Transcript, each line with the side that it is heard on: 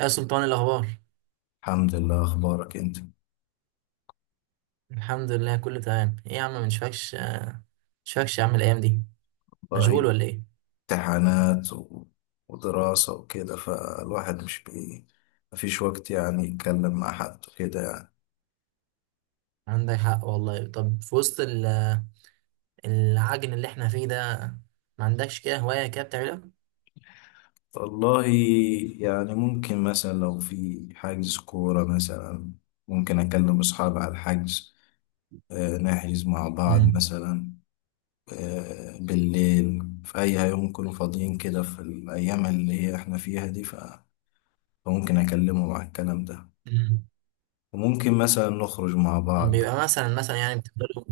right: يا سلطان، إيه الأخبار؟
left: الحمد لله. اخبارك انت؟
right: الحمد لله، كله تمام. إيه يا عم، مش مش فاكش يا عم الأيام دي؟ مشغول
left: والله،
right: ولا إيه؟
left: امتحانات ودراسة وكده، فالواحد مش بي مفيش وقت يعني يتكلم مع حد وكده يعني.
right: عندك حق والله. طب في وسط العجن اللي إحنا فيه ده، ما عندكش كده هواية كده بتعملها؟
left: والله، يعني ممكن مثلا لو في حجز كورة مثلا، ممكن أكلم أصحابي على الحجز. نحجز مع بعض
right: امم.
left: مثلا. بالليل في أي يوم يكونوا فاضيين كده، في الأيام اللي هي إحنا فيها دي، فممكن أكلمهم على الكلام ده.
right: أمم.
left: وممكن مثلا نخرج مع بعض.
right: بيبقى مثلا، يعني بتفضلوا،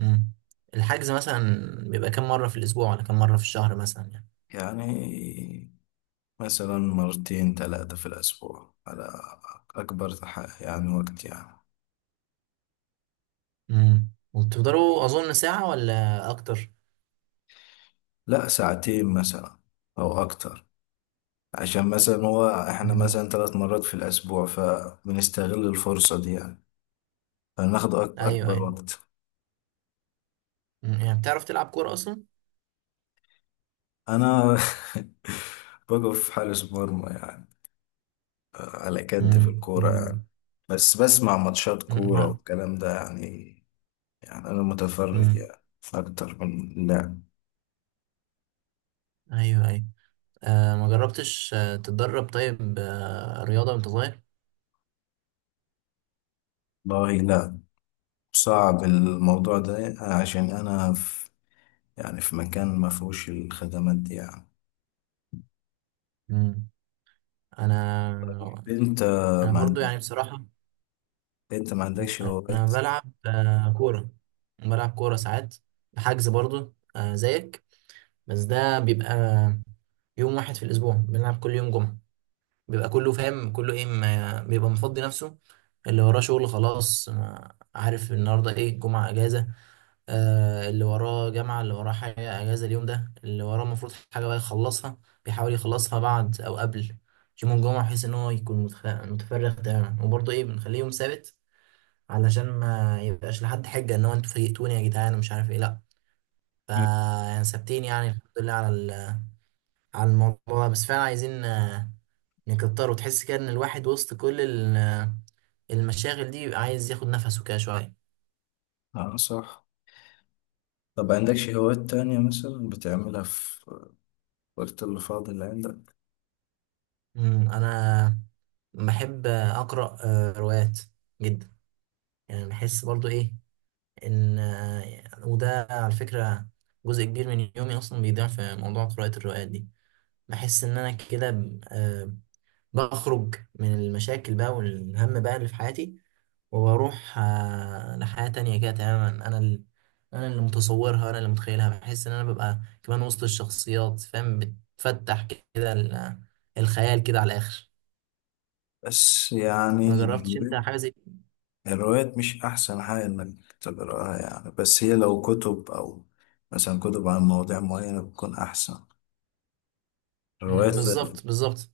right: امم، الحجز مثلا، بيبقى كام مرة في الأسبوع ولا كام مرة في الشهر مثلا يعني؟
left: يعني مثلا مرتين ثلاثة في الأسبوع، على يعني وقت يعني.
right: امم. وبتفضلوا أظن ساعة ولا أكتر؟
left: لا، ساعتين مثلا أو أكتر، عشان مثلا هو إحنا
right: امم.
left: مثلا 3 مرات في الأسبوع، فبنستغل الفرصة دي يعني، فناخد
right: أيوه
left: أكبر
right: أيوه.
left: وقت.
right: مم. يعني بتعرف تلعب كورة أصلا؟
left: أنا بقف حارس مرمى يعني، على كد في
right: امم.
left: الكورة يعني. بس بسمع ماتشات كورة والكلام ده يعني، يعني أنا متفرج
right: أمم.
left: يعني أكتر من اللعب.
right: ايوه ايوه. آه، ما جربتش تتدرب؟ طيب، آه، رياضة وانت صغير؟
left: والله لا، صعب الموضوع ده عشان أنا في، يعني في مكان ما فيهوش الخدمات دي يعني.
right: مم. انا
left: أنت
right: انا
left: ما
right: برضو
left: عند-
right: يعني بصراحة
left: أنت ما عندكش
right: انا
left: هوايات؟
right: بلعب كورة، بلعب كورة ساعات. حجز برضو آه زيك، بس ده بيبقى يوم واحد في الأسبوع، بنلعب كل يوم جمعة. بيبقى كله فاهم، كله إيه، ما بيبقى مفضي نفسه. اللي وراه شغل خلاص، ما عارف النهاردة إيه، جمعة إجازة. اللي وراه جامعة، اللي وراه حاجة أجازة اليوم ده، اللي وراه المفروض حاجة بقى يخلصها، بيحاول يخلصها بعد أو قبل يوم الجمعة، بحيث إن هو يكون متفرغ تماما. وبرضه إيه، بنخليه يوم سابت علشان ما يبقاش لحد حجة إن هو أنتوا فيقتوني يا جدعان ومش عارف إيه. لأ، فا
left: مم.
right: يعني ثابتين يعني، الحمد لله على على الموضوع ده. بس فعلا عايزين نكتر، وتحس كده إن الواحد وسط كل المشاغل دي بيبقى عايز ياخد نفسه كده شوية.
left: اه صح. طب عندكش هوايات تانية مثلا بتعملها في الوقت اللي فاضي اللي عندك؟
right: مم، انا بحب اقرا روايات جدا. يعني بحس برضو ايه، ان وده على فكره جزء كبير من يومي اصلا بيضيع في موضوع قراءه الروايات دي. بحس ان انا كده بخرج من المشاكل بقى والهم بقى اللي في حياتي، وبروح لحياه تانية كده تماما، انا انا اللي متصورها، انا اللي متخيلها. بحس ان انا ببقى كمان وسط الشخصيات، فاهم، بتفتح كده الخيال كده على الاخر.
left: بس يعني
right: ما جربتش
left: الهوايات،
right: انت حاجه زي؟
left: الروايات مش أحسن حاجة إنك تقراها يعني، بس هي لو كتب أو مثلا كتب عن مواضيع معينة بتكون أحسن. الروايات
right: مم، بالظبط،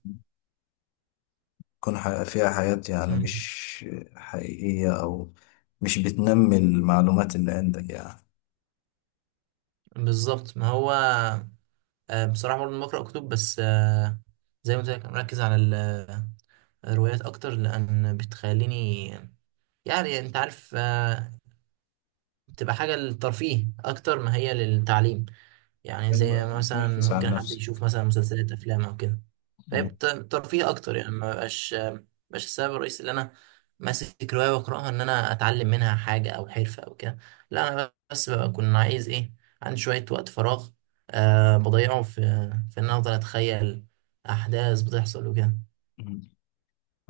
left: تكون فيها حياة يعني
right: مم،
left: مش حقيقية، أو مش بتنمي المعلومات اللي عندك يعني.
right: بالظبط. ما هو بصراحه برضه بقرا كتب، بس زي ما قلت لك، أنا مركز على الروايات اكتر لان بتخليني، يعني انت عارف بتبقى حاجه للترفيه اكتر ما هي للتعليم. يعني زي
left: ايوه
right: مثلا
left: بتنفس
right: ممكن
left: عنها
right: حد
left: نفسك.
right: يشوف مثلا مسلسلات، افلام او كده،
left: مم.
right: فيبقى ترفيه اكتر. يعني ما بقاش السبب الرئيسي اللي انا ماسك روايه واقراها ان انا اتعلم منها حاجه او حرفه او كده، لا، انا بس بكون عايز ايه، عندي شويه وقت فراغ، أه بضيعه في ان أنا افضل اتخيل احداث بتحصل وكده.
left: مم.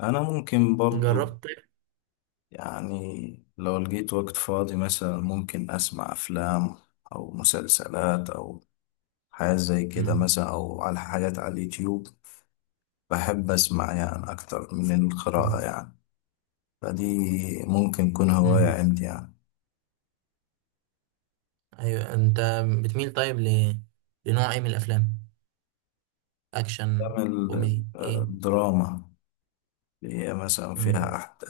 left: أنا ممكن برضو،
right: جربت طيب.
left: يعني لو لقيت وقت فاضي مثلا، ممكن أسمع أفلام أو مسلسلات أو حاجات زي كده
right: مم.
left: مثلا، أو على حاجات على اليوتيوب. بحب أسمع يعني أكتر من القراءة يعني، فدي ممكن تكون هواية
right: مم.
left: عندي يعني.
right: ايوه، بتميل طيب ل... لنوع ايه من الافلام؟ اكشن،
left: بعمل
right: كوميدي، ايه؟
left: دراما، اللي هي مثلا
right: مم.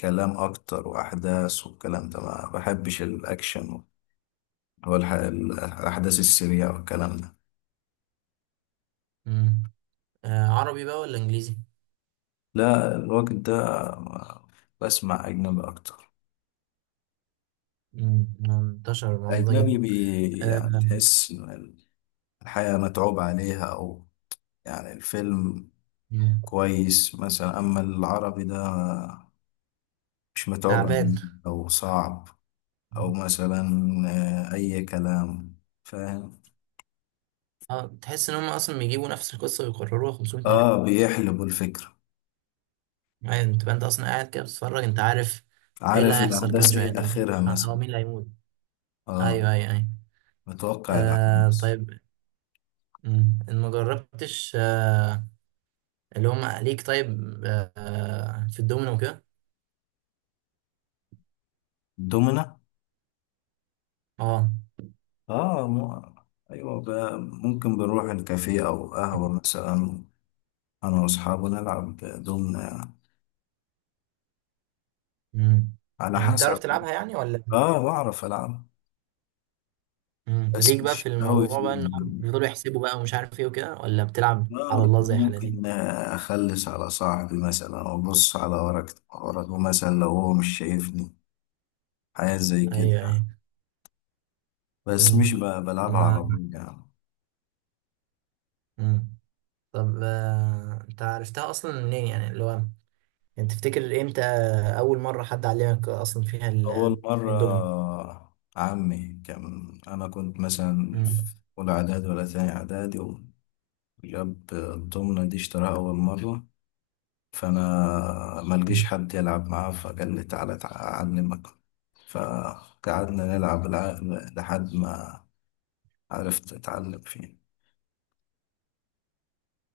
left: كلام أكتر وأحداث والكلام ده. ما بحبش الأكشن الأحداث السريعة والكلام ده.
right: مم. آه، عربي بقى ولا انجليزي؟
left: لا الوقت ده ما- بسمع أجنبي أكتر.
right: مم، منتشر الموضوع ده جدا.
left: الأجنبي
right: آه.
left: يعني تحس إن الحياة متعوب عليها، أو يعني الفيلم
right: مم،
left: كويس مثلا، أما العربي ده مش متعوب
right: تعبان.
left: عليه أو صعب، أو مثلا أي كلام، فاهم.
right: اه، تحس ان هم اصلا بيجيبوا نفس القصه ويكرروها 500 مره.
left: آه بيحلبوا الفكرة،
right: يعني انت اصلا قاعد كده بتتفرج، انت عارف ايه اللي
left: عارف
right: هيحصل كمان
left: الأحداث
right: شويه،
left: إيه
right: انت
left: آخرها
right: متوقع
left: مثلا.
right: اه مين اللي هيموت.
left: آه
right: ايوه ايوه ايوه.
left: متوقع
right: آه
left: الأحداث.
right: طيب. مم، ان ما جربتش اللي هم ليك طيب آه في الدومينو وكده؟
left: دومنا.
right: اه.
left: آه مو... أيوة بقى، ممكن بنروح الكافيه أو قهوة مثلا، أنا وأصحابي نلعب دومنا يعني.
right: مم.
left: على
right: يعني بتعرف
left: حسب.
right: تلعبها يعني ولا؟
left: آه بعرف ألعب،
right: مم.
left: بس
right: ليك بقى في
left: مش قوي
right: الموضوع بقى، ان هو
left: فيهم.
right: بيفضلوا يحسبوا بقى ومش عارف ايه وكده، ولا بتلعب
left: آه
right: على الله زي حالاتي؟
left: ممكن أخلص على صاحبي مثلا، أو أبص على ورقه مثلا لو هو مش شايفني، حاجات زي كده
right: ايوه
left: يعني.
right: ايوه.
left: بس
right: مم.
left: مش ب- بلعبها
right: ما
left: على طول يعني.
right: مم. طب انت عرفتها اصلا منين؟ يعني اللي هو انت تفتكر امتى اول مره حد علمك اصلا فيها
left: أول
right: الدومينو؟
left: مرة عمي كان، أنا كنت مثلا
right: مم.
left: في أولى إعدادي ولا تاني إعدادي، وجاب الضمنة دي اشتراها أول مرة، فأنا ملقيش
right: مم.
left: حد يلعب معاه، فقال لي تعالى أعلمك. فقعدنا نلعب لحد ما عرفت أتعلم فيه.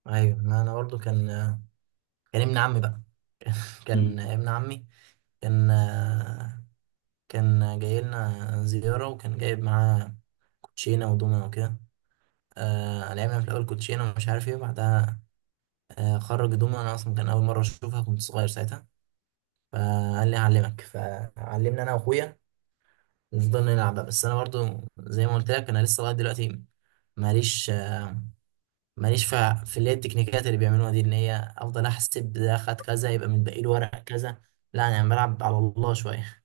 right: ايوه، ما انا برضو كان ابن عمي بقى،
left: مم.
right: كان ابن عمي كان كان جاي لنا زياره، وكان جايب معاه كوتشينه ودومينو وكده. آه، لعبنا في الاول كوتشينه ومش عارف ايه، بعدها آه خرج دومنا. انا اصلا كان اول مره اشوفها، كنت صغير ساعتها، فقال لي هعلمك، فعلمنا انا واخويا، نفضل نلعب بقى. بس انا برضو زي ما قلت لك، انا لسه لغايه دلوقتي ماليش ماليش اللي هي التكنيكات اللي بيعملوها دي، ان هي افضل احسب ده، خد كذا يبقى متبقي له ورق كذا. لا، انا يعني بلعب على الله شويه.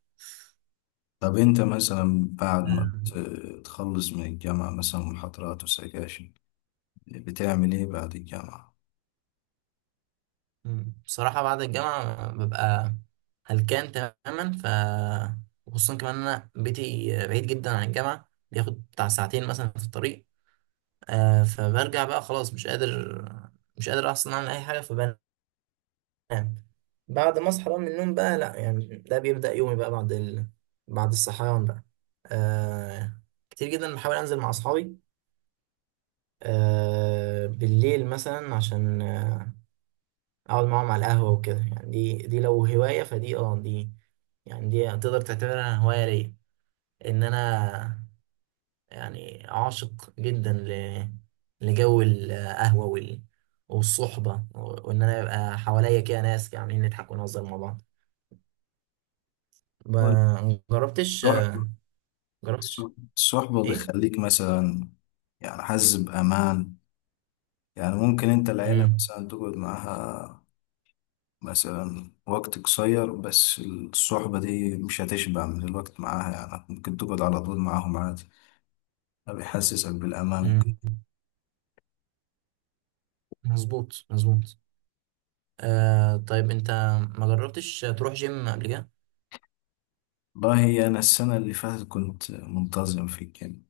left: طب أنت مثلا بعد ما تخلص من الجامعة مثلا، محاضرات وسكاشن، بتعمل إيه بعد الجامعة؟
right: مم. بصراحة، بعد الجامعة ببقى هلكان تماما، وخصوصا كمان أنا بيتي بعيد جدا عن الجامعة، بياخد بتاع ساعتين مثلا في الطريق. فبرجع بقى خلاص مش قادر أصلا أعمل أي حاجة، فبنام. بعد ما أصحى بقى من النوم بقى، لأ يعني ده بيبدأ يومي بقى بعد بعد الصحيان بقى. آه، كتير جدا بحاول أنزل مع أصحابي بالليل مثلا، عشان اقعد معاهم على القهوة وكده. يعني دي لو هواية، فدي اه دي، يعني دي تقدر تعتبرها هواية ليا. ان انا يعني عاشق جدا لجو القهوة والصحبة، وان انا يبقى حواليا كده ناس عاملين، نضحك ونهزر مع بعض.
left: هو
right: ما جربتش
left: تروح
right: جربتش
left: الصح- الصحبة
right: ايه؟
left: بتخليك مثلا، يعني حاسس بأمان؟ يعني ممكن أنت العيلة
right: امم.
left: مثلا تقعد معاها مثلا وقت قصير، بس الصحبة دي مش هتشبع من الوقت معاها، يعني ممكن تقعد على طول معاهم عادي. ده بيحسسك بالأمان.
right: امم. مظبوط. آه طيب، انت ما جربتش تروح جيم قبل كده؟
left: والله أنا السنة اللي فاتت كنت منتظم في الجيم،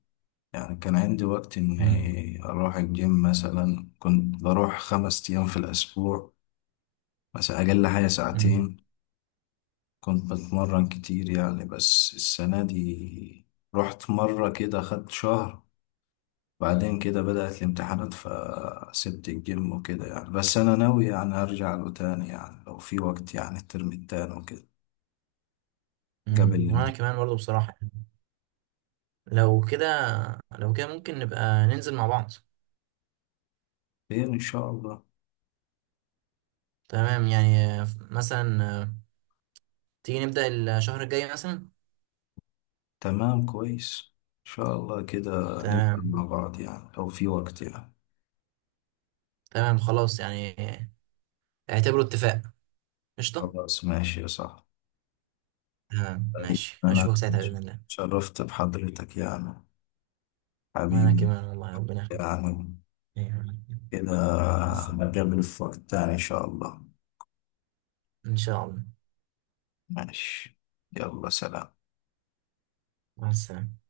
left: يعني كان عندي وقت
right: امم.
left: إني أروح الجيم مثلا، كنت بروح 5 أيام في الأسبوع، مثلا أقل حاجة
right: امم.
left: ساعتين، كنت بتمرن كتير يعني. بس السنة دي رحت مرة كده، خدت شهر، بعدين كده بدأت الامتحانات فسبت الجيم وكده يعني. بس أنا ناوي يعني أرجع له تاني يعني، لو في وقت يعني، الترم التاني وكده، قبل
right: امم. وانا
left: الامتحان.
right: كمان برضه بصراحة. لو كده لو كده ممكن نبقى ننزل مع بعض.
left: إن شاء الله.
right: تمام يعني مثلا تيجي نبدأ الشهر الجاي مثلا.
left: تمام كويس، إن شاء الله كده نبدأ
right: تمام.
left: مع بعض يعني لو في وقت يعني.
right: تمام خلاص يعني اعتبره اتفاق. قشطة.
left: خلاص ماشي يا صاحبي.
right: تمام
left: طيب،
right: ماشي،
left: أنا
right: هشوفك ساعتها بإذن الله.
left: اتشرفت بحضرتك يعني،
right: وأنا
left: حبيبي.
right: كمان والله، ربنا يخليك.
left: يعني
right: أيوة.
left: كده
right: مع السلامة.
left: هنقابل في وقت تاني إن شاء الله.
right: إن شاء الله.
left: ماشي، يلا سلام.
right: مع السلامة.